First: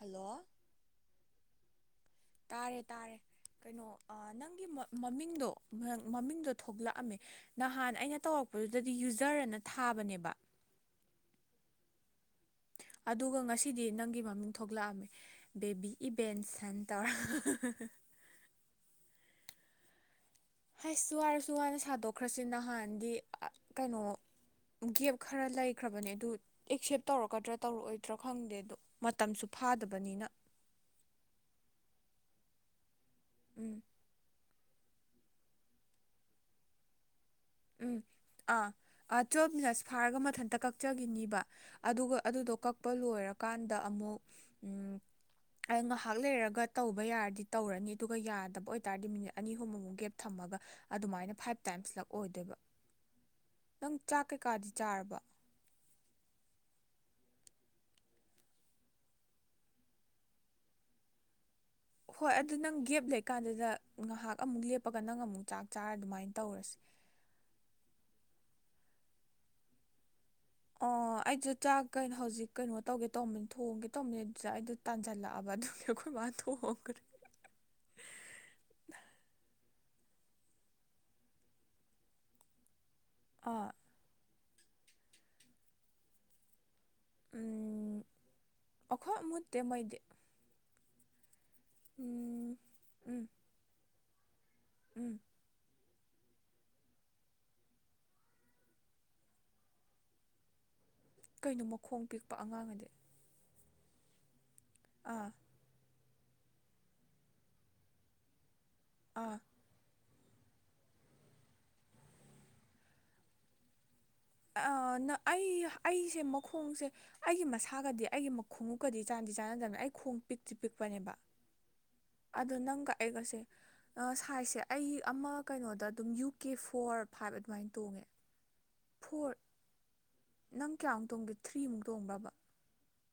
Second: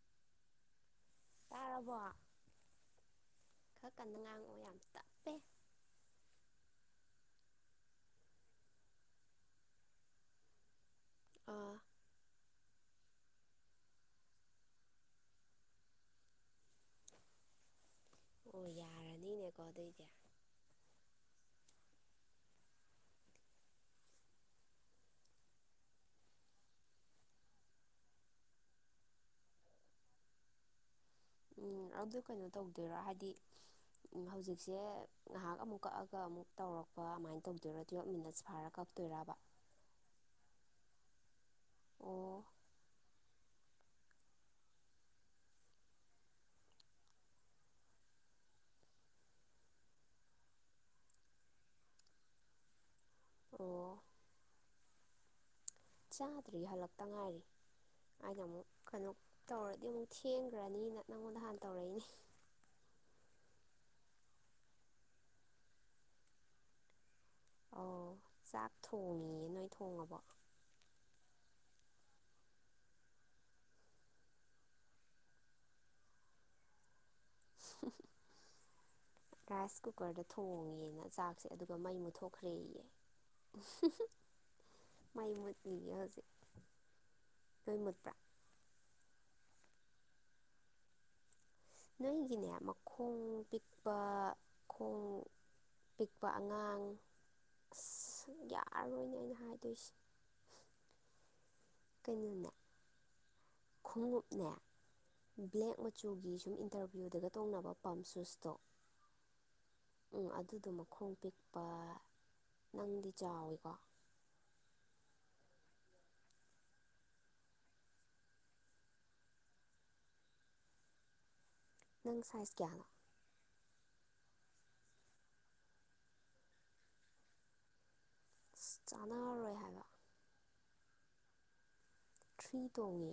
hello ꯇꯥꯔꯕꯣ ꯇꯥꯔꯦ ꯇꯥꯔꯦ ꯀꯩꯅꯣ ꯈꯔ ꯀꯟꯅ ꯉꯥꯡꯉꯛꯑꯣ ꯅꯪꯒꯤ ꯌꯥꯝ ꯇꯞꯄꯦ ꯃꯃꯤꯡꯗꯣ ꯃꯃꯤꯡꯗꯣ ꯊꯣꯛꯂꯛ ꯑꯝꯃꯦ ꯅꯍꯥꯟ ꯑꯩꯅ ꯇꯧꯔꯛꯄꯗꯨꯗꯗꯤ ꯌꯨꯖꯔ ꯑꯅ ꯊꯥꯕꯅꯦꯕ ꯑꯥ ꯑꯗꯨꯒ ꯉꯁꯤꯗꯤ ꯅꯪꯒꯤ ꯃꯃꯤꯡ ꯊꯣꯛꯂꯛꯑꯝꯃꯦ ꯕꯦꯕꯤ ꯏꯚꯦꯟ ꯁꯦꯟꯇꯔ ꯑꯣ ꯌꯥꯔꯅꯤꯅꯦꯀꯣ ꯑꯗꯨꯑꯣꯏꯗꯤ ꯍꯁꯁꯨ ꯋꯥꯔꯁꯨ ꯋꯥꯅ ꯁꯥꯗꯣꯛꯈ꯭ꯔꯁꯤ ꯅꯍꯥꯟꯗꯤ ꯀꯩꯅꯣ ꯒꯦꯞ ꯈꯔ ꯂꯩꯈ꯭ꯔꯕꯅꯦ ꯑꯗꯨ ꯑꯦꯛꯁꯦꯞ ꯇꯧꯔꯛꯀꯗ꯭ꯔꯥ ꯇꯧꯔꯛꯑꯣꯏꯗ꯭ꯔꯥ ꯈꯪꯗꯦ ꯑꯗꯣ ꯃꯇꯝꯁꯨ ꯐꯥꯗꯕꯅꯤꯅ ꯎꯝ ꯑꯗꯨ ꯀꯩꯅꯣ ꯇꯧꯗꯣꯏꯔꯥ ꯍꯥꯏ ꯗꯤ ꯎꯝ ꯎꯝ ꯍꯧꯖꯤꯛꯁꯦ ꯉꯍꯥꯛ ꯑꯃꯨꯛ ꯀꯛꯑꯒ ꯑꯃꯨꯛ ꯇꯧꯔꯛꯄ ꯑꯃꯥꯏꯅ ꯎꯝ ꯑꯥ ꯑꯥ ꯇ꯭ꯋꯦꯜꯞ ꯃꯤꯅꯠꯁ ꯐꯥꯔꯒ ꯃꯊꯟꯇ ꯀꯛ ꯆꯒꯤꯅꯤꯕ ꯑꯗꯨꯒ ꯑꯣ ꯑꯗꯨꯗꯣ ꯀꯛꯄ ꯂꯣꯏꯔꯀꯥꯟꯗ ꯑꯃꯨꯛ ꯉꯥꯏꯍꯥꯛ ꯂꯩꯔꯒ ꯇꯧꯕ ꯌꯥꯔꯗꯤ ꯇꯧꯔꯅꯤ ꯑꯗꯨꯒ ꯌꯥꯗꯕ ꯑꯣꯏꯇꯥꯔꯗꯤ ꯃꯤꯅꯤꯠ ꯑꯅꯤ ꯑꯍꯨꯝꯃꯨꯛ ꯒꯦꯞ ꯊꯝꯃꯒ ꯑꯗꯨꯃꯥꯏꯅ ꯐꯥꯏꯚ ꯇꯥꯏꯝꯁ ꯂꯛ ꯑꯣꯏꯗꯕ ꯅꯪ ꯑꯣ ꯆꯥꯛ ꯀꯩ ꯀꯥꯗꯤ ꯆꯥꯔꯕꯣ ꯆꯥꯗ꯭ꯔꯤꯌꯦ ꯍꯜꯂꯛꯇ ꯉꯥꯏꯔꯤ ꯑꯩꯅ ꯑꯃꯨꯛ ꯀꯩꯅꯣ ꯇꯧꯔꯗꯤ ꯑꯃꯨꯛ ꯊꯦꯡꯒ꯭ꯔꯅꯤꯅ ꯅꯪꯉꯣꯟꯗ ꯍꯥꯟꯅ ꯇꯧꯔꯛꯏꯅꯦ ꯍꯣꯏ ꯑꯗꯨ ꯅꯪ ꯒꯦꯞ ꯂꯩꯀꯥꯟꯗꯨꯗ ꯉꯍꯥꯛ ꯑꯃꯨꯛ ꯂꯦꯞꯄꯒ ꯅꯪ ꯑꯃꯨꯛ ꯆꯥꯛ ꯆꯥꯔ ꯑꯗꯨꯃꯥꯏ ꯇꯧꯔꯁꯤ ꯑꯧ ꯆꯥꯛ ꯊꯣꯡꯉꯤꯦ ꯅꯣꯏ ꯊꯣꯡꯉꯕꯣ ꯑꯣ ꯑꯩꯁꯨ ꯆꯥꯛ ꯀꯩꯅꯣ ꯍꯧꯖꯤꯛ ꯀꯩꯅꯣ ꯇꯧꯒꯦ ꯇꯧꯕ ꯊꯣꯡꯒꯦ ꯇꯧꯕꯅꯤ ꯑꯗꯨꯗ ꯑꯩꯗꯣ ꯇꯥꯟꯖꯜꯂꯛꯑꯕ ꯑꯗꯨꯒꯤ ꯑꯩꯈꯣꯏ ꯃꯥ ꯊꯣꯡꯈ꯭ꯔꯦ ꯍꯨꯝ ꯍꯨꯝ ꯔꯥꯏꯁ ꯀꯨꯀꯔꯗ ꯊꯣꯡꯉꯦꯅ ꯆꯥꯛꯁꯦ ꯑꯗꯨꯒ ꯃꯩ ꯃꯨꯠꯊꯣꯛꯈ꯭ꯔꯦꯌꯦ ꯑꯥ [inaudible] ꯃꯩ ꯃꯨꯠꯂꯤꯅꯦ ꯍꯧꯖꯤꯛ ꯅꯣꯏ ꯃꯨꯠꯄ꯭ꯔꯥ ꯈꯣꯏ ꯃꯨꯠꯇꯦ ꯃꯩꯗꯤ ꯅꯣꯏꯒꯤꯅꯦ ꯎꯝ ꯃꯈꯣꯡ ꯎꯝ ꯄꯤꯛꯄ ꯎꯝ ꯑꯄꯤꯛꯄ ꯑꯉꯥꯡ ꯑꯁ ꯌꯥꯔꯣꯏꯅꯦ ꯑꯩꯅ ꯍꯥꯏꯗꯣꯏꯁꯦ ꯀꯩꯅꯣ ꯃꯈꯣꯡ ꯄꯤꯛꯄ ꯀꯩꯅꯣꯅꯦ ꯑꯉꯥꯡ ꯑꯗꯤ ꯈꯣꯡꯎꯞꯅꯦ ꯕ꯭ꯂꯦꯛ ꯃ ꯃ ꯆꯨꯒꯤ ꯁꯨꯝ ꯏꯟꯇꯔꯚ꯭ꯌꯨꯗꯒ ꯇꯣꯡꯅꯕ ꯄꯝ ꯁ꯭ꯨꯁꯇꯣ ꯑꯥ ꯎꯝ ꯑꯗꯨꯗꯣ ꯃꯈꯣꯡ ꯄꯤꯛꯄ ꯅꯪꯗꯤ ꯆꯥꯎꯋꯤꯀꯣ ꯑ ꯅ ꯑꯩ ꯑꯩꯁꯦ ꯃꯈꯣꯡꯁꯦ ꯑꯩꯒꯤ ꯃꯁꯥꯒꯗꯤ ꯑꯩꯒꯤ ꯃꯈꯣꯡꯎꯞꯀꯗꯤ ꯆꯥꯟꯗꯤ ꯆꯥꯟꯅꯗꯕꯅꯤ ꯑꯩ ꯈꯣꯡ ꯄꯤꯛꯇꯤ ꯄꯤꯛꯄꯅꯦꯕ ꯅꯪ ꯑꯗꯣ ꯁꯥꯏꯖ ꯀꯌꯥꯅꯣ ꯅꯪꯒ ꯑꯩꯒꯁꯦ ꯑ ꯁꯥꯏꯖꯁꯦ ꯑꯩ ꯑꯃ ꯀꯩꯅꯣꯗ ꯑꯗꯨꯝ ꯌꯨ ꯀꯦ ꯐꯣꯔ ꯐꯥꯏꯚ ꯑꯗꯨꯃꯥꯏꯅ ꯇꯣꯡꯉꯦ ꯑꯁ ꯐꯣꯔ ꯆꯥꯟꯅꯔꯔꯣꯏ ꯍꯥꯏꯕ ꯅꯪ ꯀꯌꯥꯃꯨꯛ ꯇꯣꯡꯒꯦ ꯊ꯭ꯔꯤꯃꯨ ꯊ꯭ꯔꯤ ꯇꯣꯡꯉꯦ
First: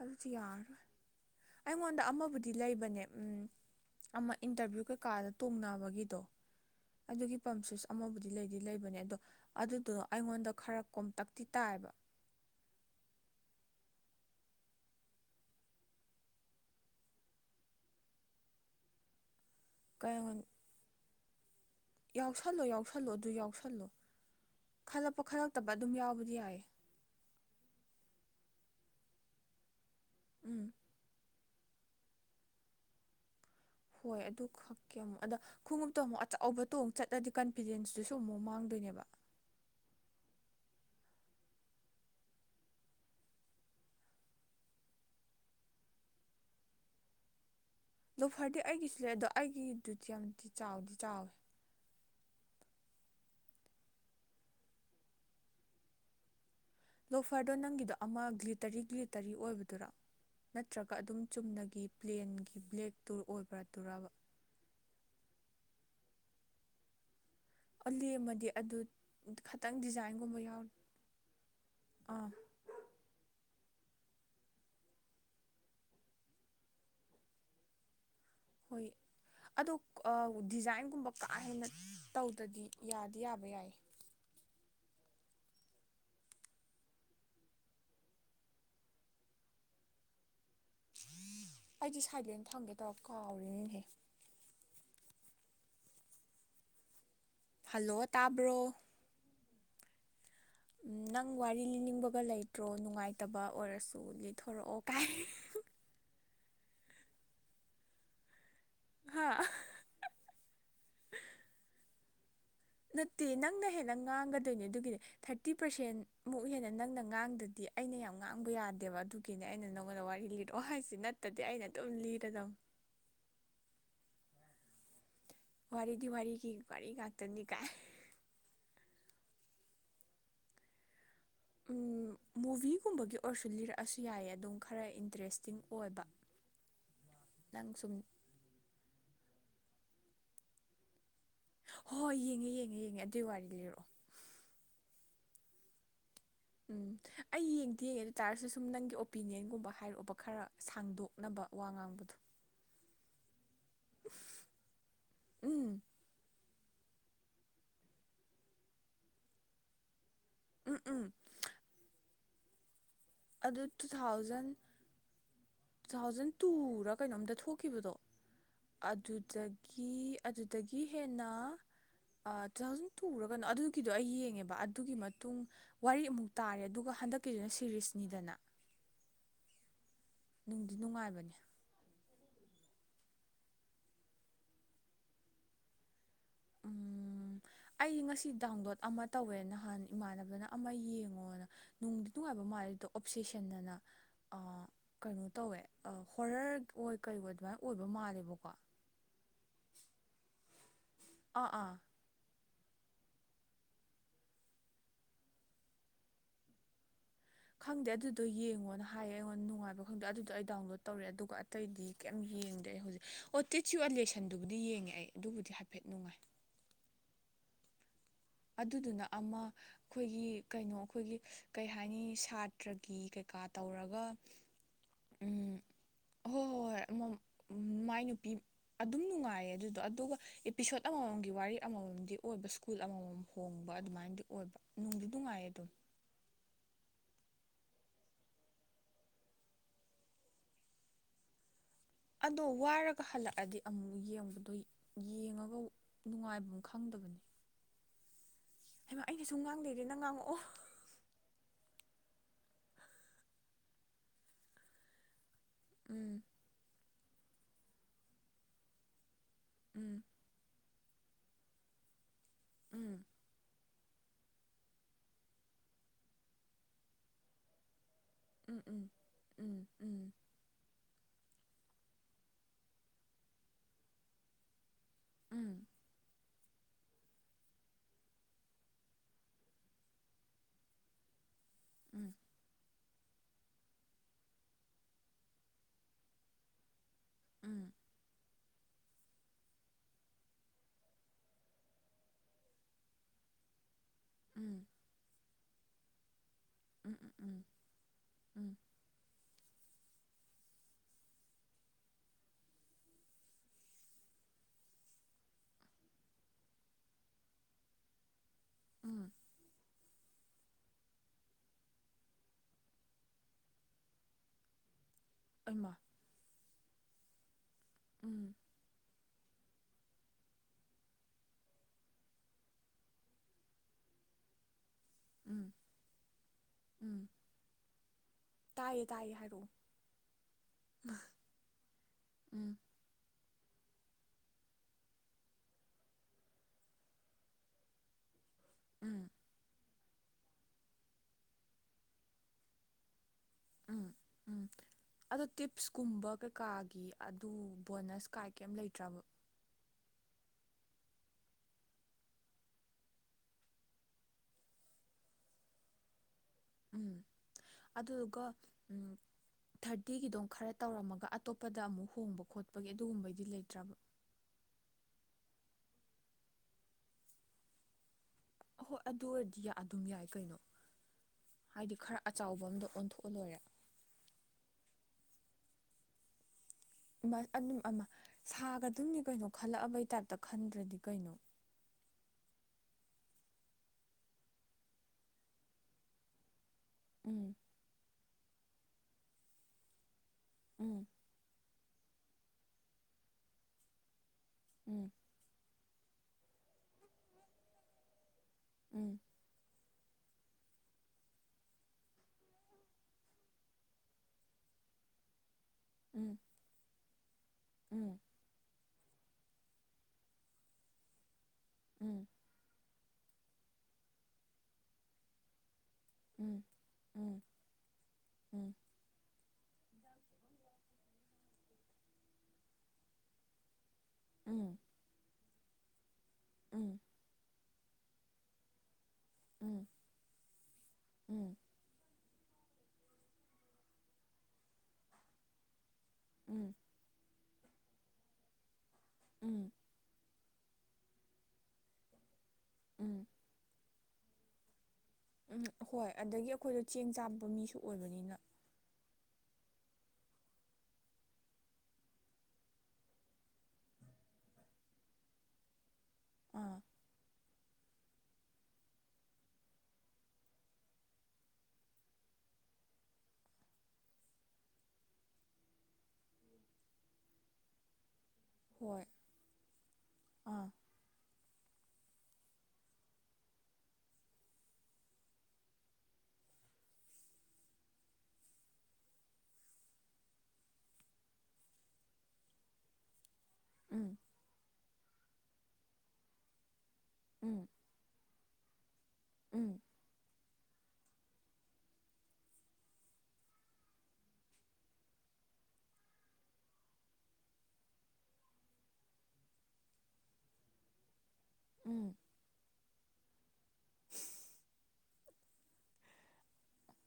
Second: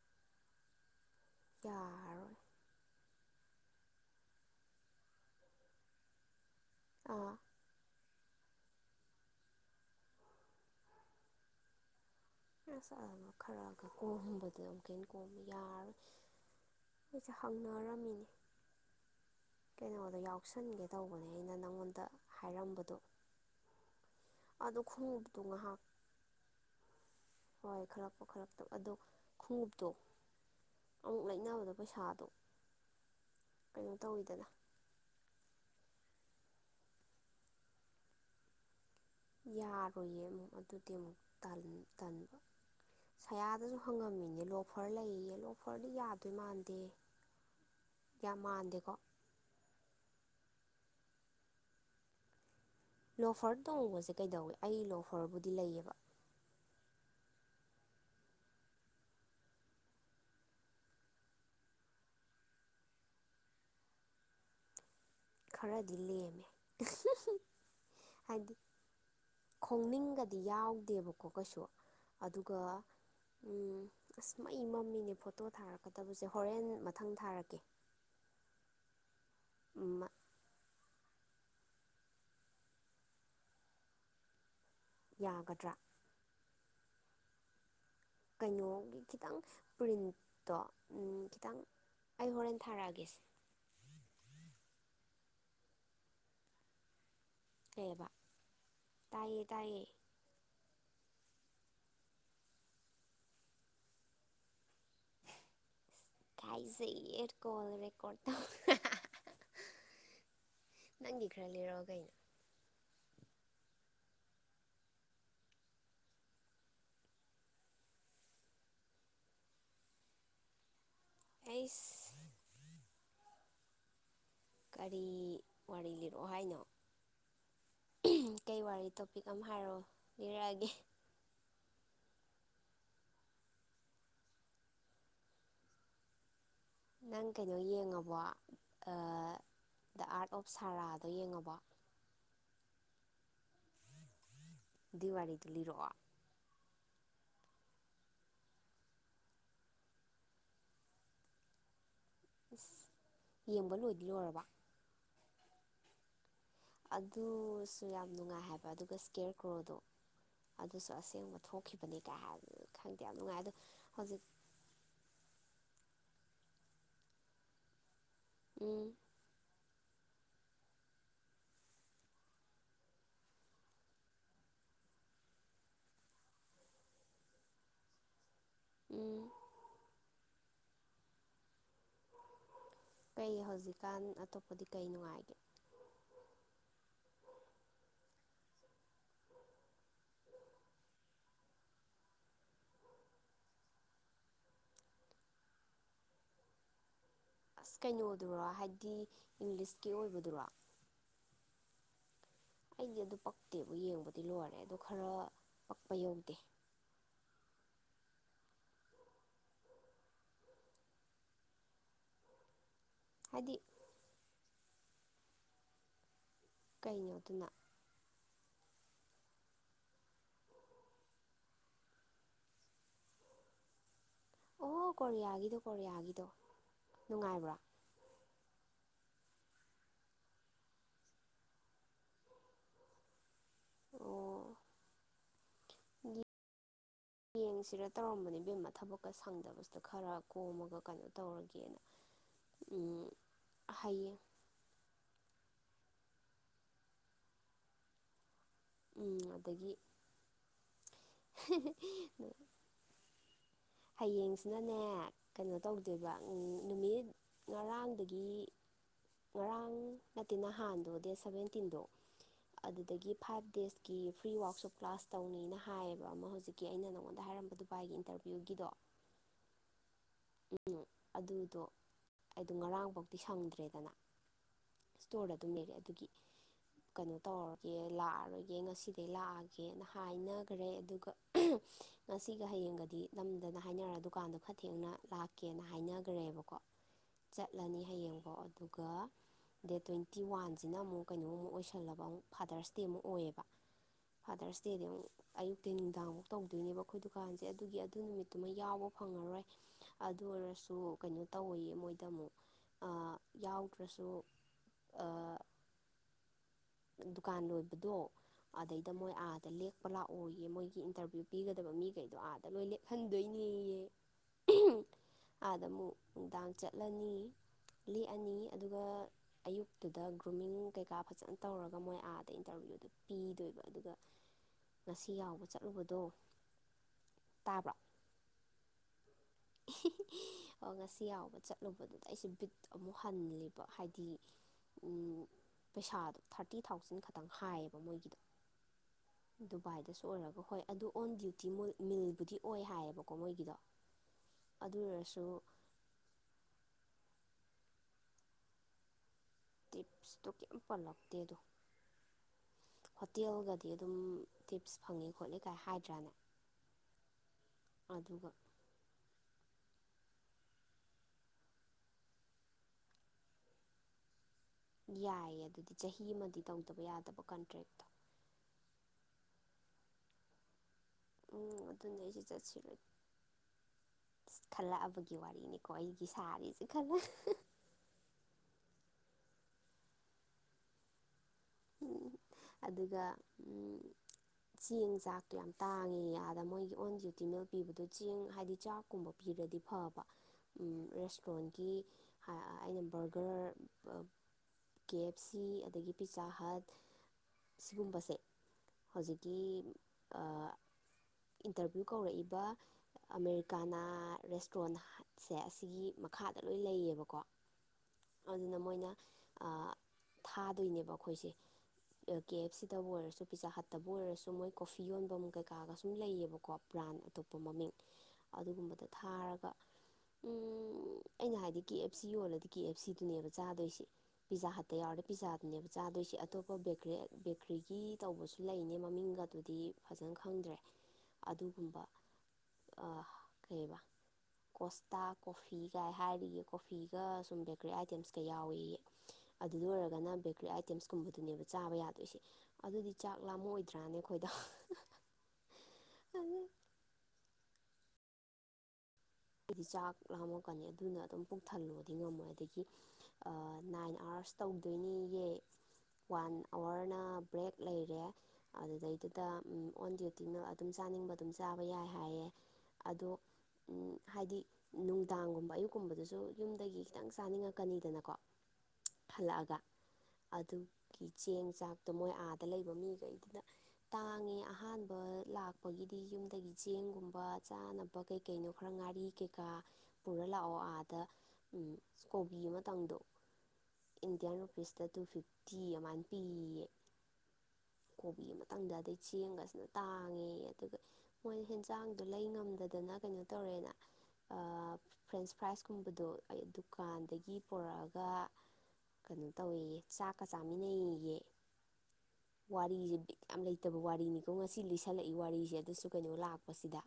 ꯑꯗꯨꯗꯤ ꯌꯥꯔꯔꯣꯏ ꯑꯩꯉꯣꯟꯗ ꯌꯥꯔꯔꯣꯏ ꯑꯃꯕꯨꯗꯤ ꯂꯩꯕꯅꯦ ꯎꯝ ꯑꯃ ꯏꯟꯇꯔꯚꯤꯌꯨ ꯀꯩꯀꯥꯗ ꯇꯣꯡꯅꯕꯒꯤꯗꯣ ꯑꯥ ꯑꯗꯨꯒꯤ ꯄꯝꯁꯨꯁ ꯑꯃꯕꯨꯗ ꯂꯩꯗꯤ ꯂꯩꯕꯅꯦ ꯑꯗꯣ ꯑꯗꯨꯗꯣ ꯑꯩꯉꯣꯟꯗ ꯈꯔ ꯀꯣꯝꯇꯛꯇꯤ ꯇꯥꯏꯕ ꯑꯁ ꯑꯃ ꯈꯔꯒ ꯀꯣꯝꯕꯗꯣ ꯑꯃꯨꯛꯀ ꯀꯣꯕ ꯌꯥꯔꯣꯏ ꯑꯩꯁꯦ ꯍꯦꯅꯔꯝꯃꯤꯅꯦ ꯀꯩꯅꯣꯗꯣ ꯀꯩꯉꯣꯟ ꯌꯥꯎꯁꯟꯒꯦ ꯇꯧꯕꯅꯦ ꯑꯩꯅ ꯅꯪꯉꯣꯟꯗ ꯌꯥꯎꯁꯜꯂꯣ ꯍꯥꯏꯔꯝꯕꯗꯣ ꯌꯥꯎꯁꯜꯂꯣ ꯑꯗꯨ ꯌꯥꯎꯁꯜꯂꯣ ꯑꯗꯣ ꯈꯜꯂꯛꯄ ꯈꯣꯡꯎꯞꯇꯣ ꯈꯜꯂꯛꯇꯕ ꯉꯥꯏꯍꯥꯛ ꯑꯗꯨꯝ ꯌꯥꯎꯕꯗꯤ ꯌꯥꯏꯌꯦ ꯍꯣꯏ ꯈꯟꯂꯛꯄ ꯈꯟꯂꯛꯇꯕ ꯑꯗꯣ ꯈꯨꯉꯨꯞ ꯇꯣ ꯎꯝ ꯑꯃꯨꯛ ꯂꯩꯅꯕꯗꯣ ꯄꯩꯁꯥꯗꯣ ꯀꯩꯅꯣ ꯍꯣꯏ ꯑꯗꯨ ꯇꯧꯋꯤꯗꯅ ꯈꯛꯀꯤ ꯑꯃꯨꯛ ꯑꯗꯥ ꯈꯨꯉꯨꯞꯇꯣ ꯑꯃꯨꯛ ꯑꯆꯧꯕ ꯇꯣꯡ ꯆꯠꯂꯗꯤ ꯀꯟꯐꯤꯗꯦꯟꯁꯇꯨꯁꯨ ꯑꯃꯨꯛ ꯃꯥꯡꯗꯣꯏꯅꯦꯕ ꯌꯥꯔꯣꯏꯌꯦ ꯑꯃꯨꯛ ꯑꯗꯨꯗꯤ ꯑꯃꯨꯛ ꯇꯟꯂꯦ ꯇꯟ ꯁꯌꯥꯗꯁꯨ ꯍꯪꯉꯝꯃꯤꯅꯦ ꯂꯣꯐꯔ ꯂꯩꯌꯦ ꯂꯣꯐꯔꯗꯤ ꯌꯥꯗꯣꯏ ꯃꯥꯟꯗꯦ ꯌꯥꯝ ꯂꯣꯐꯔꯗꯤ ꯃꯥꯟꯗꯦꯀꯣ ꯑꯩꯒꯤꯁꯨ ꯂꯩ ꯑꯗꯣ ꯑꯩꯒꯤꯗꯨꯗꯤ ꯌꯥꯝ ꯆꯥꯎꯗꯤ ꯆꯥꯎꯋꯦ ꯂꯣꯐꯔ ꯇꯣꯡꯕꯁꯦ ꯀꯩꯗꯧꯋꯦ ꯑꯩ ꯂꯣꯐꯔꯕꯨꯗꯤ ꯂꯩꯌꯦꯕ ꯂꯣꯐꯔꯗꯣ ꯅꯪꯒꯤꯗꯣ ꯑꯃ ꯒ꯭ꯂꯤꯇꯔꯤ ꯒ꯭ꯂꯤꯇꯔꯤ ꯑꯣꯏꯕꯗꯨꯔꯥ ꯅꯠꯇ꯭ꯔꯒ ꯑꯗꯨꯝ ꯆꯨꯝꯅꯒꯤ ꯄ꯭ꯂꯦꯟꯒꯤ ꯕ꯭ꯂꯦ ꯇꯨꯔ ꯑꯣꯏꯕꯗꯨꯔꯔꯕ ꯈꯔ ꯗꯂꯦꯃꯦ ꯂꯦꯝꯃꯗꯤ ꯍꯥꯏꯗꯤ ꯑꯗꯨ ꯈꯇꯪ ꯈꯣꯡꯅꯤꯡꯒꯗꯤ ꯗꯤꯖꯥꯏꯟꯒꯨꯝꯕ ꯌꯥꯎ ꯌꯥꯎꯗꯦꯕꯀꯣ ꯀꯩꯁꯨ ꯑꯥ ꯑꯗꯨꯒ ꯑꯁ ꯃꯩ ꯃꯝꯃꯤꯅꯦ ꯐꯣꯇꯣ ꯊꯥꯔꯛꯀꯗꯕꯁꯦ ꯍꯣꯔꯦꯟ ꯃꯊꯪ ꯊꯥꯔꯛꯀꯦ ꯍ ꯑꯗꯣ ꯗꯤꯖꯥꯏꯟꯒꯨꯝꯕ ꯀꯥ ꯍꯦꯟꯅ ꯇꯧꯗꯗꯤ ꯌꯥꯗꯤ ꯌꯥꯕ ꯌꯥꯏ ꯌꯥꯒꯗ꯭ꯔꯥ ꯀꯩꯅꯣꯒꯤ ꯈꯤꯇꯪ ꯄ꯭ꯔꯤꯟꯠꯇꯣ ꯑꯩꯗꯤ ꯁ꯭ꯋꯥꯏꯗ ꯑꯣꯏꯅ ꯊꯝꯒꯦ ꯇꯧꯔ ꯀꯥꯎꯔꯤꯅꯤꯍꯦ ꯍꯜꯂꯣ ꯇꯥꯕ꯭ꯔꯣ ꯇꯌꯦ ꯅꯪ ꯋꯥꯔꯤ ꯂꯤꯅꯤꯡꯕꯒ ꯂꯩꯇ꯭ꯔꯣ ꯅꯨꯡꯉꯥꯏꯇꯕ ꯑꯣꯏꯔꯁꯨ ꯂꯤꯊꯣꯔꯛꯑꯣ ꯀꯥꯏ ꯀꯥꯏꯁꯦꯔ ꯀꯣꯜ ꯔꯦꯀꯗ ꯍꯥ ꯅꯪꯒꯤ ꯈꯔ ꯂꯩꯔꯛꯑꯣ ꯀꯩꯅꯣ ꯅꯠꯇꯦ ꯅꯪꯅ ꯍꯦꯟꯅ ꯉꯥꯡꯒꯗꯣꯏꯅꯦ ꯑꯗꯨꯒꯤꯅꯦ ꯊꯥꯔꯇꯤ ꯄꯥꯔꯁꯦꯟꯃꯨꯛ ꯍꯦꯟꯅ ꯅꯪꯅ ꯉꯥꯡꯗꯗꯤ ꯑꯩꯅ ꯌꯥꯝ ꯉꯥꯡꯕ ꯌꯥꯗꯦꯕ ꯑꯗꯨꯒꯤꯅꯦ ꯑꯩꯅ ꯅꯪꯉꯣꯟꯗ ꯋꯥꯔꯤ ꯂꯤꯔꯛꯑꯣ ꯍꯥꯏꯁꯤꯦ ꯅꯠꯇꯦ ꯇꯗꯤ ꯑꯩꯅ ꯑꯗꯨꯝ ꯑꯩꯁ ꯂꯤꯔꯗꯧ ꯀꯔꯤ ꯋꯥꯔꯤ ꯋꯥꯍꯔꯤ ꯂꯤꯔꯛꯑꯣ ꯗꯤꯍꯔꯤ ꯀ ꯍꯥꯏꯅꯣ ꯋꯥꯔꯤꯔꯤꯀꯥꯛꯗ ꯅꯤꯀꯥꯏꯥꯏ ꯀꯩ ꯋꯥꯔꯤ ꯇꯣꯄꯤꯛ ꯑꯃ ꯍꯥꯏꯔꯛꯣꯑꯣ ꯂꯤꯔꯛꯑꯒꯦ ꯃꯨꯚꯤꯒꯨꯝꯕꯒꯤ ꯑꯣꯏꯔꯁꯨ ꯂꯤꯔꯛꯑꯁꯨ ꯌꯥꯏꯑ ꯑꯗꯨꯝ ꯈꯔ ꯏꯟꯇꯔꯦꯁꯇꯤꯡ ꯑꯣꯏꯕ ꯅꯪ ꯀꯩꯅꯣ ꯌꯦꯡꯉꯕꯣ ꯗ ꯑꯔꯠ ꯑꯣꯐ ꯁꯔꯖ ꯍꯣꯏ ꯌꯦꯡꯉꯦ ꯌꯦꯡꯉꯦ ꯌꯦ ꯑꯗꯨꯏ ꯋꯥꯔꯤ ꯂꯤꯔꯛꯑꯣ ꯑꯗꯨ ꯋꯥꯔꯤꯗꯨ ꯂꯤꯔꯛꯑꯣ ꯎꯝ ꯑꯩ ꯌꯦꯡꯗꯦ ꯌꯦꯡꯉꯦ ꯑꯗꯨ ꯑꯣꯏꯇꯥꯥꯔꯁꯨ ꯁꯨꯝ ꯅꯪꯒꯤ ꯑꯣꯄꯤꯅꯤꯌꯟꯒꯨꯝꯕ ꯍꯥꯏꯔꯛꯑꯣꯕ ꯈꯔ ꯁꯥꯡꯗꯣꯛꯅꯕ ꯋꯥ ꯉꯥꯡꯕꯗꯣ [unintelligible] ꯌꯦꯡꯕ ꯂꯣꯏꯗꯤ ꯂꯣꯏꯔꯕ ꯎꯝ ꯑꯗꯨꯁꯨ ꯌꯥꯝ ꯅꯨꯡꯉꯥꯏ ꯍꯥꯏꯕ ꯑꯗꯨꯒ ꯏꯁꯀꯦꯌꯔ ꯀ꯭ꯔꯣꯗꯣ ꯎꯝ ꯑꯗꯨꯁꯨ ꯎꯝ ꯑꯁꯦꯡꯕ ꯊꯣꯛꯈꯤꯕꯅꯤ ꯀꯥꯏ ꯍꯥꯏ ꯑꯗꯨ ꯇꯨ ꯊꯥꯎꯖꯟ ꯇꯨ ꯊꯥꯎꯖꯟ ꯇꯨꯔ ꯀꯩꯅꯣꯝꯇ ꯊꯣꯛꯈꯤꯕꯗꯣ ꯎꯝ ꯑꯗꯨꯗꯒꯤ ꯑꯗꯨꯗꯒꯤ ꯍꯦꯟꯅ ꯇꯨ ꯊꯥꯎꯖꯟ ꯇꯨꯔꯒꯅꯣ ꯑꯗꯨꯒꯤꯗꯣ ꯑꯩ ꯌꯦꯡꯉꯦꯕ ꯑꯗꯨꯒꯤ ꯃꯇꯨꯡ ꯋꯥꯔꯤ ꯑꯃꯨꯛ ꯇꯥꯔꯦ ꯑꯗꯨꯒ ꯍꯟꯗꯛꯀꯤꯗꯨꯅ ꯁꯤꯔꯤꯁꯅꯤꯗꯅ ꯎꯝ ꯅꯨꯡꯗꯤ ꯅꯨꯡꯉꯥꯏꯕꯅꯦ ꯀꯩ ꯍꯧꯖꯤꯛꯀꯥꯟ ꯑꯇꯣꯞꯄꯗꯤ ꯀꯩ ꯅꯨꯡꯉꯥꯏꯒꯦ ꯑꯩ ꯉꯁꯤ ꯗꯥꯎꯟꯂꯣꯗ ꯑꯃ ꯇꯧꯋꯦ ꯅꯍꯥꯟ ꯏꯃꯥꯟꯅꯕꯅ ꯑꯃ ꯌꯦꯡꯉꯣꯅ ꯅꯨꯡꯗꯤ ꯅꯨꯡꯉꯥꯏꯕ ꯃꯥꯜꯜꯂꯤꯗꯣ ꯑꯣꯞꯁꯦꯁꯟꯅꯅ ꯀꯩꯅꯣ ꯇꯧꯋꯦ ꯍꯣꯔꯔ ꯑꯣꯏ ꯀꯩ ꯑꯣꯏ ꯑꯗꯨꯃꯥꯏꯅ ꯑꯁ ꯑꯣꯏꯕ ꯀꯩꯅꯣꯗꯨꯔꯣ ꯃꯥꯜꯂꯦꯕꯀꯣ ꯍꯥꯏꯕꯗꯤ ꯏꯪꯂꯤꯁꯀꯤ ꯑꯣꯏꯕꯗꯨꯔꯣ ꯑ ꯑꯥ ꯑꯩꯗꯤ ꯑꯗꯨ ꯄꯛꯇꯦꯕ ꯌꯦꯡꯕꯗꯤ ꯂꯣꯏꯔꯦ ꯑꯗ ꯈꯔ ꯄꯛꯄ ꯌꯧꯗꯦ ꯈꯪꯗꯦ ꯑꯗꯨꯗꯣ ꯌꯦꯡꯉꯣꯅ ꯍꯥꯏꯌꯦ ꯑꯩꯉꯣꯟꯗ ꯅꯨꯡꯉꯥꯏꯕ ꯈꯪꯗꯦ ꯑꯗꯨꯗꯣ ꯑꯩ ꯗꯥꯎꯟꯂꯣꯗ ꯇꯧꯔꯛꯑꯦ ꯑꯗꯨꯒ ꯑꯇꯩꯗꯤ ꯀꯩꯝ ꯌꯦꯡꯗꯦ ꯑꯩ ꯍꯧꯖꯤꯛ ꯑꯣꯇꯩ ꯍꯥꯏꯗꯤ ꯆꯂꯦꯁꯟꯗ ꯑꯗꯨꯕꯨꯗꯤ ꯌꯦꯡꯉꯦ ꯑꯩ ꯑꯗꯨꯕꯨꯗꯤ ꯍꯥꯏꯐꯦꯠ ꯅꯨꯡꯉꯥꯏ ꯀꯩꯅꯣ ꯑꯗꯨꯅ ꯑꯗꯨꯗꯨꯅ ꯑꯃ ꯑꯩꯈꯣꯏꯒꯤ ꯀꯩꯅꯣ ꯑꯩꯈꯣꯏꯒꯤ ꯀꯩ ꯍꯥꯏꯅꯤ ꯁꯥꯇ꯭ꯔꯒꯤ ꯀꯩꯀꯥ ꯇꯧꯔꯒ ꯑꯣ ꯀꯣꯔꯤꯌꯥꯒꯤꯗꯣ ꯎꯝ ꯀꯣꯔꯤꯌꯥꯒꯤꯗꯣ ꯍꯣꯏ ꯍꯣꯏ ꯍꯣꯏ ꯅꯨꯡꯉꯥꯏꯕ꯭ꯔꯥ ꯃꯥꯏ ꯅꯨꯄꯤ ꯑꯗꯨꯝ ꯅꯨꯡꯉꯥꯏꯌꯦ ꯑꯗꯨꯗꯣ ꯑꯗꯨꯒ ꯑꯦꯄꯤꯁꯣꯠ ꯑꯃꯃꯝꯒꯤ ꯋꯥꯔꯤ ꯑꯃꯃꯝꯗꯤ ꯑꯣꯏꯕ ꯁ꯭ꯀꯨꯜ ꯑꯃꯃꯝ ꯍꯣꯡꯕ ꯑꯗꯨꯃꯥꯏꯅꯗꯤ ꯑꯣ ꯑꯣꯏꯕ ꯅꯨꯡꯗꯤ ꯅꯨꯡꯉꯥꯏꯌꯦ ꯑꯗꯨꯨꯝ ꯌꯦꯌꯦꯡꯁꯤꯔ ꯇꯧꯔꯝꯕꯅꯦ ꯕꯦꯝꯃ ꯊꯕꯛꯀ ꯁꯪꯗꯕꯁꯤꯗ ꯈꯔ ꯀꯣꯝꯃꯒ ꯀꯩꯅꯣ ꯇꯧꯔꯒꯦꯅ ꯑꯗꯣ ꯋꯥꯔꯒ ꯎꯝ ꯍꯜꯂꯛꯑꯗꯤ ꯑꯃꯨꯛ ꯍꯌꯦꯡ ꯌꯦꯡꯕꯗꯣ ꯌꯦꯡꯉꯒ ꯅꯨꯡꯉꯥꯏꯕ ꯑꯃ ꯈꯪꯗꯕꯅꯤ ꯍꯥꯏꯕ ꯑꯩꯗꯤ ꯎꯝ ꯁꯨꯝ ꯑꯗꯒꯤ ꯉꯥꯡꯗꯦꯗ ꯅꯪ ꯉꯥꯡꯉꯛꯑꯣ ꯍ ꯍꯌꯦꯡꯁꯤꯅꯅꯦ ꯀꯩꯅꯣ ꯇꯧꯗꯣꯏꯕ ꯎꯝ ꯅꯨꯃꯤꯠ ꯉꯔꯥꯡꯗꯒꯤ ꯉꯔꯥꯡ ꯎꯝ ꯉꯇ ꯅꯍꯥꯟ ꯑꯗꯣ ꯗꯦꯠ ꯁꯚꯦꯟꯇꯤꯟꯗꯣ ꯎꯝ ꯑꯗꯨꯗꯒꯤ ꯐꯥꯏꯚ ꯇꯦꯁꯀꯤ ꯐ꯭ꯔꯤ ꯋꯔꯥꯛꯁꯣꯞ ꯀ꯭ꯂꯥꯁ ꯇꯧꯅꯤꯅ ꯍꯥꯏꯌꯦꯕ ꯑꯃ ꯍꯧꯖꯤꯛꯀꯤ ꯑꯩꯅ ꯅꯪꯉꯣꯟꯗ ꯍꯥꯏꯔꯝꯕ ꯗꯨꯕꯥꯏꯒꯤ ꯏꯟꯇꯔ ꯎꯝ ꯎꯝ ꯎꯝ ꯎꯝ ꯎꯝ ꯑꯗꯨꯗꯣ ꯑꯩꯗꯣ ꯉꯔꯥꯡꯐꯧꯗꯤꯤ ꯁꯪꯗ꯭ꯔꯦꯗꯅ ꯏꯁꯇꯣꯔ ꯎꯝ ꯑꯗꯨꯝ ꯂꯩꯔꯦ ꯑꯗꯨꯒꯤ ꯀꯩꯅꯣ ꯇꯧꯔꯔꯒꯦ ꯂꯥꯛꯑꯔꯣꯏꯒꯦ ꯉꯁꯤꯗꯒꯤꯩ ꯂꯥꯛꯑꯒꯦꯅ ꯍꯥꯏꯅꯈ꯭ꯔꯦ ꯑꯗꯨꯒ ꯎꯝ ꯎꯝ ꯉꯁꯤꯒ ꯍꯌꯦꯡꯒꯗꯤ ꯅꯗꯅ ꯍꯥꯏꯅꯔ ꯗꯨꯀꯥꯟꯗꯣ ꯈꯔ ꯊꯦꯡꯅ ꯂꯥꯛꯀꯦꯅ ꯍꯥꯏꯅꯈ꯭ꯔꯦꯕꯀꯣ ꯎꯝ ꯆꯠꯂꯅꯤ ꯍꯌꯦꯡꯀꯣ ꯑꯗꯨꯒ ꯗꯦꯠ ꯇ꯭ꯋꯦꯟꯇꯤ ꯋꯥꯟꯁꯤꯅ ꯑꯃꯨꯛ ꯀꯩꯅꯣꯃꯨꯛ ꯑꯣꯏꯁꯜꯂꯕ ꯑꯃꯨꯛ ꯐꯥꯗꯔꯁ ꯗꯦ ꯑꯃꯛ ꯑꯣꯏꯌꯦꯕ ꯎꯝ ꯐꯥꯗꯔꯁ ꯗꯦꯗꯤ ꯑꯌꯨꯛ ꯇꯦꯟꯗꯥꯎ ꯇꯧꯗꯣꯏꯅꯦꯕ ꯑꯩꯈꯣꯏ ꯗꯨꯀꯥꯟꯁꯦ ꯑꯗꯨꯒꯤ ꯑꯗꯨ ꯅꯨꯃꯤꯠꯇꯨꯃ ꯎꯝ ꯎꯝ ꯎꯝ ꯌꯥꯎꯕ ꯐꯪꯉꯔꯣꯏ ꯑꯗꯨ ꯑꯣꯏꯔꯁꯨ ꯀꯩꯅꯣ ꯇꯧꯋꯤꯌꯦ ꯃꯣꯏꯗ ꯑꯃꯨꯛ ꯌꯥꯎꯗ꯭ꯔꯁꯨ ꯗꯨꯀꯥꯟ ꯂꯣꯏꯕꯗꯣ ꯑꯗꯩꯗ ꯎꯝ ꯃꯣꯏ ꯑꯥꯗ ꯂꯦꯛ ꯂꯄ ꯂꯥꯛꯑꯣꯌꯦ ꯃꯣꯏꯒꯤ ꯏꯟꯇꯔꯚ꯭ꯌꯨ ꯄꯤꯒꯗꯕ ꯃꯤꯈꯩꯗꯣ ꯑꯥꯗ ꯂꯣꯏ ꯂꯦꯞꯍꯟꯗꯣꯏꯅꯦꯌꯦ ꯑꯥꯗ ꯑꯩꯃꯥ ꯑꯃꯨ ꯅꯨꯡꯗꯥ ꯆꯠ ꯑꯅꯤ ꯂꯤꯛ ꯎꯝ ꯑꯅꯤ ꯑꯗꯨꯒ ꯑꯌꯨꯛꯇꯨꯗ ꯒ꯭ꯔꯨꯃꯤꯡ ꯀꯩꯀꯥ ꯐꯖꯅ ꯇꯧꯔꯒ ꯃꯣꯏ ꯑꯥꯗ ꯏꯟꯇꯔꯚ꯭ꯌꯨꯗꯨ ꯄꯤꯗꯣꯏꯕ ꯑꯗꯨꯒ ꯉꯁꯤ ꯌꯥꯎꯕ ꯎꯝ ꯆꯠꯂꯨꯕꯗꯣ ꯎꯝ ꯇꯥꯕ꯭ꯔꯥ ꯇꯥꯏꯌꯦ ꯇꯥꯏꯌꯦ ꯍꯥꯏꯔꯛꯑꯣ ꯑꯣ ꯉꯁꯤ ꯌꯥꯎꯕ ꯆꯠꯂꯨꯕꯗꯨꯗ ꯑꯩꯁꯦ ꯕꯤꯠ ꯎꯝ ꯑꯃꯨꯛ ꯍꯟꯂꯦꯕ ꯍꯥꯏꯗꯤ ꯄꯩꯁꯥꯗꯣ ꯊꯥꯔꯇꯤ ꯊꯥꯎꯖꯟ ꯈꯇꯪ ꯍꯥꯏꯌꯦꯕ ꯃꯣꯏꯒꯤꯗꯣ ꯎꯝ [inaudible] ꯎꯕꯥꯥꯏꯗꯁꯨ ꯑꯣꯏꯔꯔꯕꯣ ꯍꯣꯏ ꯑꯗꯨꯗ ꯑꯣꯟ ꯗ꯭ꯌꯨꯇꯤ ꯃꯤꯜꯕꯨꯗꯤ ꯑꯣꯏ ꯍꯥꯏꯌꯦꯕꯣ ꯀꯃꯣꯏꯒꯤꯗ ꯎꯝ ꯎꯝ ꯑꯗꯣ ꯇꯤꯞꯁꯀꯨꯝꯕ ꯀꯩꯀꯥꯒꯤ ꯑꯗꯨ ꯕꯣꯅꯁ ꯀꯥꯏ ꯀꯩꯝ ꯂꯩꯇ꯭ꯔꯕ ꯇꯤꯞꯁꯇꯣ ꯀꯩꯝ ꯄꯜꯂꯛꯇꯦꯗꯣ ꯍꯣꯇꯦꯜꯒꯗꯤ ꯑꯗꯨꯝ ꯇꯤꯞꯁ ꯐꯪꯉ ꯈꯣꯠꯂꯤ ꯀꯥꯏ ꯍꯥꯏꯗ꯭ꯔꯥꯅꯦ ꯎꯝ ꯑꯗꯨꯒ ꯑꯗꯨꯗꯨꯒ ꯎ ꯊꯥꯔꯇꯤꯒꯤꯗꯣ ꯈꯔ ꯇꯧꯔꯝꯃꯒ ꯑꯇꯣꯞꯄꯗ ꯑꯃꯨꯛ ꯍꯣꯡꯕ ꯈꯣꯠꯄꯒꯤ ꯑꯗꯨꯒꯨꯝꯕꯩꯗꯤ ꯂꯩꯇ꯭ꯔꯕ ꯌꯥꯏꯌꯦ ꯑꯗꯨꯗꯤ ꯆꯍꯤ ꯑꯃꯗꯤ ꯇꯧꯗꯕ ꯌꯥꯗꯕ ꯀꯟꯇ꯭ꯔꯦꯛꯇꯣ ꯑꯍꯣꯏ ꯑꯗꯨ ꯑꯣꯏꯔꯗꯤ ꯑꯗꯨꯝ ꯌꯥꯏ ꯀꯩꯅꯣ ꯎꯝ ꯍꯥꯏꯗꯤ ꯑꯗꯨꯅ ꯈꯔ ꯑꯩꯁꯨ ꯑꯆꯕ ꯑꯝꯗ ꯆꯠꯁꯤꯔꯣꯏ ꯑꯣꯟꯊꯣꯛꯑ ꯂꯣꯏꯔꯦ ꯒꯤ ꯋꯥꯔꯤꯅꯤꯀꯣ ꯑꯩꯒꯤ ꯁꯥꯔꯤꯁꯦ ꯈꯜꯂ ꯑꯗꯨ ꯑꯃ ꯁꯥꯒꯗꯅꯤ ꯀꯩꯅꯣ ꯈꯜꯂꯛꯑꯕꯩ ꯇꯥꯏꯞꯇ ꯈꯟꯗ꯭ꯔꯗꯤ ꯀꯩꯅꯣ ꯑꯗꯨꯒ ꯆꯦꯡ ꯆꯥꯛꯇꯣ ꯌꯥꯝ ꯇꯥꯡꯉꯦ ꯑꯗ ꯃꯣꯏꯒꯤ ꯎꯝ ꯑꯣꯟ ꯨꯇꯤꯅ ꯄꯤꯕꯗꯣ ꯆꯦꯡ ꯍꯥꯏꯗꯤ ꯆꯥꯛꯀꯨꯝꯕ ꯄꯤꯔꯗꯤ ꯐꯕ ꯎꯝ ꯔꯦꯁꯇ꯭ꯔꯨꯔꯦꯟ ꯑꯩꯅ ꯕꯔꯒꯔ ꯎꯝ ꯀꯦ ꯑꯦꯐ ꯁꯤ ꯑꯗꯒꯤ ꯄꯤꯖꯥ ꯄꯥꯠ ꯁꯤꯒꯨꯝꯕꯁꯦ ꯎꯝ ꯍꯧꯖꯤꯛꯀꯤ ꯏꯟꯇꯔꯚꯤꯌꯨ ꯀꯧꯔꯛꯏꯕ ꯑꯃꯦꯔꯤꯀꯥꯅ ꯔꯦꯁꯇ꯭ꯔꯣꯟ ꯁꯦ ꯑꯁꯤꯒꯤ ꯃꯈꯥꯗ ꯂꯣꯏ ꯂꯩꯌꯦꯕꯀꯣ ꯎꯝ ꯑꯗꯨꯅ ꯃꯣꯏꯅ ꯊꯥꯗꯣꯏꯅꯦꯕꯀꯣ ꯑꯩꯈꯣꯏꯁꯦ ꯎꯝ ꯀꯦ ꯑꯦꯐ ꯁꯤꯗꯕꯨ ꯑꯣꯏꯔꯁꯨ ꯄꯤꯖꯥ ꯍꯠꯇꯕ ꯑꯣꯏꯔꯁꯨ ꯃꯣꯏ ꯀꯣꯐꯤ ꯌꯣꯟꯕ ꯑꯃꯛ ꯀꯩꯀꯥꯒ ꯁꯨꯝ ꯎꯝ ꯂꯩꯌꯦꯕꯀꯣ ꯕ꯭ꯔꯥꯟ ꯎꯝ ꯑꯇꯣꯞꯄ ꯃꯃꯤꯡ ꯎꯝ ꯑꯗꯨꯒꯨꯝꯕꯗ ꯊꯥꯔꯒ ꯑꯩꯅ ꯍꯥꯏꯗꯤ ꯀꯦ ꯑꯦꯞ ꯁꯤ ꯌꯣꯜꯂꯗꯤ ꯀꯦ ꯑꯦꯞ ꯁꯤꯗꯨꯅꯦꯕ ꯆꯥꯗꯣꯏꯁꯦ ꯎꯝ ꯄꯤꯖꯥꯦꯔ ꯄꯤ ꯑ ꯆꯥꯗꯣꯏꯁꯤ ꯣꯕ꯭ꯔꯕ꯭ꯔ ꯎꯝ ꯐ꯭ꯔꯤꯒꯤ ꯇꯧꯕꯁꯨ ꯂꯩꯅꯦ ꯃꯃꯤꯡ ꯎꯝ ꯑꯗꯨꯗꯤ ꯐꯖꯅ ꯈꯪꯗ꯭ꯔꯦ ꯎꯝ ꯑꯗꯨꯒꯨꯝꯕ ꯀꯩꯕ ꯀꯣꯁꯇꯥ ꯀꯣꯐꯤ ꯀꯥꯏ ꯎꯝ ꯍꯥꯏꯔꯤꯌꯦ ꯎꯝ ꯀꯣꯐꯤꯒ ꯁꯨꯝ ꯀꯔꯤ ꯑꯥꯏꯇꯦꯝꯁ ꯀꯩ ꯌꯥꯎꯏꯤ ꯎꯝ ꯑꯗꯨꯗ ꯑꯣꯏꯔꯒꯅ ꯀ ꯑꯥꯏꯇꯦꯝꯁꯀꯨꯝꯕꯗꯨꯅꯦꯕ ꯆꯥꯕ ꯌꯥꯗꯣꯏꯁꯦ ꯑꯗꯨꯗꯤ ꯎꯝ ꯆꯥꯛ ꯂꯥꯝꯃꯑꯣꯏꯗ꯭ꯔꯥꯅꯦꯣ ꯑꯩꯈꯣꯏꯗ ꯎꯝ ꯍꯣꯏ ꯑꯗꯒꯤ ꯑꯩꯈꯣꯏꯗ ꯆꯦꯡ ꯆꯥꯝꯕ ꯃꯤꯁꯨ ꯑꯣꯏꯕꯅꯤꯅ ꯍꯥꯏꯗꯤ ꯆꯥꯛ ꯂꯥꯝꯃꯛꯀꯅꯤ ꯑꯗꯨꯅ ꯑꯗꯨꯝ ꯄꯨꯛ ꯊꯜꯂꯣꯗꯤ ꯉꯝꯃꯣꯏ ꯑꯗꯒꯤ ꯅꯥꯏꯟ ꯑꯥꯋꯥꯔꯁ ꯇꯧꯗꯣꯏꯅꯤꯌꯦꯦ ꯋꯥꯟ ꯑꯥ ꯑꯋꯥꯔꯅ ꯕ꯭ꯔꯦꯛ ꯂꯩꯔꯦ ꯑꯗꯨꯗꯩꯗꯨꯗ ꯑꯣꯟ ꯗ꯭ꯌꯨꯇꯤꯅ ꯑꯗꯨꯝ ꯆꯥꯅꯤꯡꯕ ꯑꯗꯨꯝ ꯆꯥꯕ ꯌꯥꯏ ꯍꯥꯏꯌꯦꯦ ꯑꯗꯣ ꯍꯥꯏꯗꯤ ꯅꯨꯡꯗꯥꯡꯒꯨꯝꯕ ꯑꯌꯨꯛꯀꯨꯝꯕꯗꯨꯁꯨ ꯌꯨꯝꯗꯒꯤ ꯈꯤꯇꯪ ꯆꯥꯅꯤꯡꯉꯛꯀꯅꯤꯗꯅꯀꯣ ꯍꯣꯏ ꯍꯜꯂꯛꯑꯒ ꯑꯥ ꯑꯗꯨꯒꯤ ꯆꯦꯡ ꯆꯥꯛꯇꯣ ꯃꯣꯏ ꯑꯥꯗ ꯂꯩꯕ ꯃꯤꯈꯩꯗꯨꯅ ꯇꯥꯡꯉꯦ ꯑꯍꯥꯟꯕ ꯂꯥꯛꯄꯒꯤꯗꯤ ꯌꯨꯝꯗꯒꯤ ꯆꯦꯡꯒꯨꯝꯕ ꯆꯥꯅꯕ ꯀꯩꯀꯩꯅꯣ ꯈ ꯈꯔ ꯉꯥꯔꯤ ꯀꯩꯀꯥ ꯄꯨꯔ ꯂꯥꯛꯑꯣ ꯑꯥꯗ ꯀꯣꯕꯤ ꯑꯃꯗꯣ ꯎꯝ ꯏꯟꯗꯤꯌꯥ ꯔꯐꯁꯇ ꯇꯨ ꯐꯤꯐꯇꯤ ꯑꯗꯨꯃꯥꯏꯅ ꯄꯤꯌꯦ ꯎꯝ ꯀꯣꯕꯤ ꯑꯃꯇꯪꯗ ꯑꯗꯩ ꯎꯝ ꯆꯦꯡꯒꯁꯤꯅ ꯇꯥꯡꯉꯦ ꯑꯗꯨꯒ ꯃꯣꯏ ꯍꯦꯟꯁꯥꯡꯗꯣ ꯂꯩ ꯉꯝꯗꯗꯅ ꯀꯩꯅꯣ ꯀ ꯇꯧꯔꯦꯅ ꯐ꯭ꯔꯦꯟꯁ ꯐ꯭ꯔꯥꯏꯖꯀꯨꯝꯕꯗꯣ ꯑꯩ ꯗꯨꯀꯥꯟꯗꯒꯤ ꯄꯨꯣꯔꯛꯑꯒ ꯀꯩꯅꯣ ꯇꯧꯋꯦꯌꯦ ꯆꯥꯛꯀ ꯆꯥꯃꯤꯟꯅꯩꯌꯦ ꯎꯝ ꯋꯥꯔꯤꯔꯤꯖꯕꯤ ꯌꯥꯝ ꯂꯩꯇꯕ ꯋꯥꯔꯤꯅꯤꯀꯣ ꯉꯁꯤ ꯂꯤꯁꯜꯂꯛꯏ ꯋꯥꯔꯤꯁꯦ ꯑꯗꯨꯁꯨ ꯀꯩꯅꯣ ꯂꯥꯛꯄꯁꯤꯗ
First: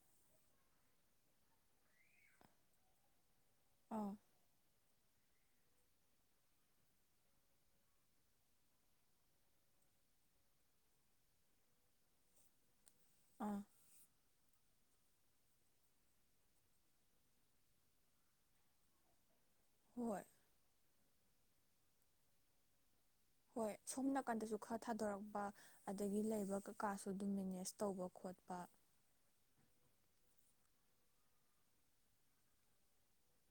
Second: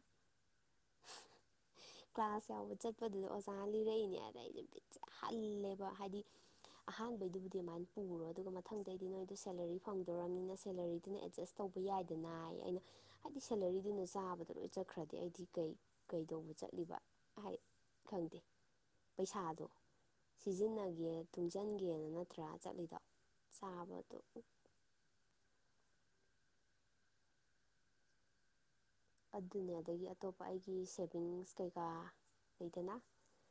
ꯀ꯭ꯂꯥꯁ ꯌꯥꯎꯕ ꯆꯠꯄꯗꯨꯗ ꯑꯥ ꯆꯔꯅꯤ ꯌꯥꯔ ꯍꯜꯂꯦꯕ ꯍꯥꯏꯗꯤ ꯑꯍꯥꯟꯕꯩꯗꯨꯕꯨꯗꯤ ꯑꯗꯨꯃꯥꯏꯅ ꯄꯨꯔꯣ ꯑꯗꯨꯒ ꯃꯊꯪꯗꯩꯗꯤ ꯅꯣꯏꯗꯣ ꯁꯦꯂꯔꯤ ꯐꯪꯗꯣꯔꯔꯕꯅꯤꯅ ꯁꯦꯂꯔꯤꯗꯨꯅ ꯑꯦꯠꯖꯁ ꯇꯧꯕ ꯌꯥꯏꯗꯅꯏ ꯑꯩꯅ ꯍꯥꯏꯗꯤ ꯑꯥ ꯁꯦꯂꯔꯤꯗꯨꯅ ꯆꯥꯕꯗ ꯂꯣꯏ ꯆꯠꯈ꯭ꯔꯗꯤ ꯑꯩꯗꯤ ꯀꯩ ꯀꯩꯗꯧꯕ ꯆꯠꯂꯤꯕ ꯍꯥꯏ ꯈꯪꯗꯦ ꯄꯩꯁꯥ ꯍꯣꯏ ꯁꯤꯖꯤꯟꯅꯒꯦ ꯇꯨꯡꯁꯤꯟꯒꯦꯅ ꯅꯠꯇ꯭ꯔꯥ ꯆꯠꯂꯤꯗꯣ ꯍꯣꯏ ꯁꯣꯝ ꯆꯥꯕꯗꯣ ꯅꯥꯀꯟꯗꯁꯨ ꯈꯔ ꯊꯥꯗꯣꯔꯛꯄ ꯑꯗꯒꯤ ꯂꯩꯕ ꯀꯀꯥꯁꯨ ꯑꯗꯨꯝ ꯃꯦꯅꯦꯖ ꯇꯧꯕ ꯈꯣꯠꯄ ꯑꯗꯨꯅꯦ ꯑꯗꯒꯤ ꯑꯇꯣꯞꯄ ꯑꯩꯒꯤ ꯁꯦꯚꯤꯡꯁ ꯀꯩꯀꯥ ꯂꯩꯗꯅ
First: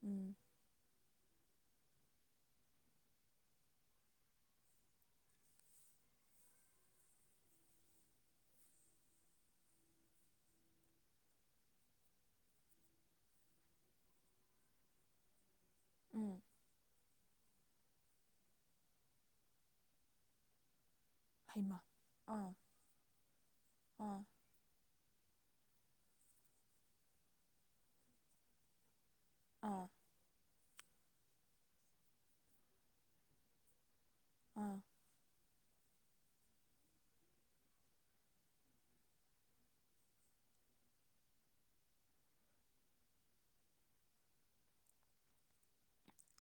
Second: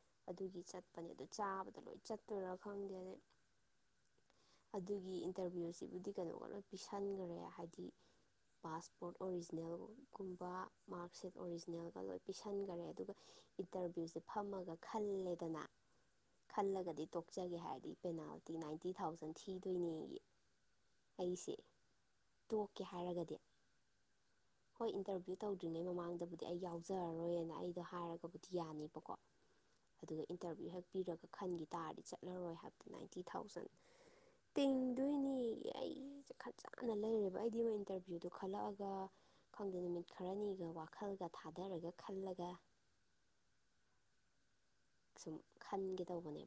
ꯎꯝ ꯑꯗꯨꯒꯤ ꯆꯠꯄꯅꯦ ꯑꯗꯨ ꯆꯥꯕꯗ ꯂꯣꯏ ꯆꯠꯇꯣꯏꯔꯥ ꯈꯪꯗꯦ ꯑꯗꯩ ꯑꯗꯨꯒꯤ ꯏꯟꯇꯔꯚꯤꯌꯨꯁꯤꯕꯨꯗꯤ ꯀꯩꯅꯣꯒ ꯂꯣꯏ ꯄꯤꯁꯟꯈ꯭ꯔꯦ ꯍꯥꯏꯗꯤ ꯄꯥꯁꯄꯣꯔꯠ ꯑꯣꯔꯤꯖꯤꯅꯦꯜ ꯨꯝꯕ ꯃꯥꯔꯛꯁꯤꯠ ꯑꯣꯔꯤꯖꯤꯅꯦꯜꯒ ꯂꯣꯏ ꯄꯤꯁꯟꯈꯔꯦ ꯑꯗꯨꯒ ꯏꯟꯇꯔꯚ꯭ꯌꯨꯁꯦ ꯐꯝꯃꯒ ꯈꯜꯂꯦꯗꯅ ꯎꯝ ꯈꯜꯂꯒꯗꯤ ꯇꯣꯛꯆꯒꯦ ꯍꯥꯏꯔꯗꯤ ꯄꯦꯅꯥꯜꯇꯤ ꯅꯥꯏꯟꯇꯤ ꯊꯥꯎꯖꯟ ꯊꯤꯗꯣꯏꯅꯦ ꯑꯩꯒꯤ ꯑꯩꯁꯦ ꯍꯩꯃ ꯑꯥ ꯇꯣꯛꯀꯦ ꯍꯥꯏꯔꯒꯗꯤ ꯑꯥ ꯍꯣꯏ ꯏꯟꯇꯔꯚ꯭ꯌꯨ ꯇꯧꯗ꯭ꯔꯤꯉꯩ ꯃꯃꯥꯡꯗꯕꯨꯗꯤ ꯑꯩ ꯌꯥꯎꯖꯔꯔꯣꯏꯅ ꯑꯩꯗꯣ ꯍꯥꯏꯔꯒꯕꯨꯗꯤ ꯌꯥꯅꯤꯕꯀꯣ ꯑꯥ ꯑꯗꯨꯒ ꯏꯟꯇꯔꯚꯤꯌꯨ ꯍꯥꯏ ꯍꯥꯄꯤꯔꯒ ꯈꯟꯈꯤ ꯇꯥꯔꯗꯤ ꯆꯠꯂꯔꯣꯏ ꯍꯥꯏꯕꯗ ꯅꯥꯏꯟꯇꯤ ꯊꯥꯎꯖꯟ ꯑꯥ ꯇꯦꯡꯗꯣꯏꯅꯤ ꯑꯩꯁꯦ ꯈꯟ ꯆꯥꯅ ꯂꯩꯔꯦꯕ ꯑꯩꯗꯤ ꯃ ꯏꯟꯇꯔꯚ꯭ꯌꯨꯗ ꯈꯜꯂꯛꯑꯒ ꯃꯪꯗ ꯅꯨꯃꯤꯠ ꯈꯔꯅꯤꯒ ꯋꯥꯈꯜꯒ ꯊꯥꯗꯔꯒ ꯈꯜꯂꯒ ꯁꯨꯝ ꯈꯟꯒꯦ ꯇꯧꯕꯅꯦꯕ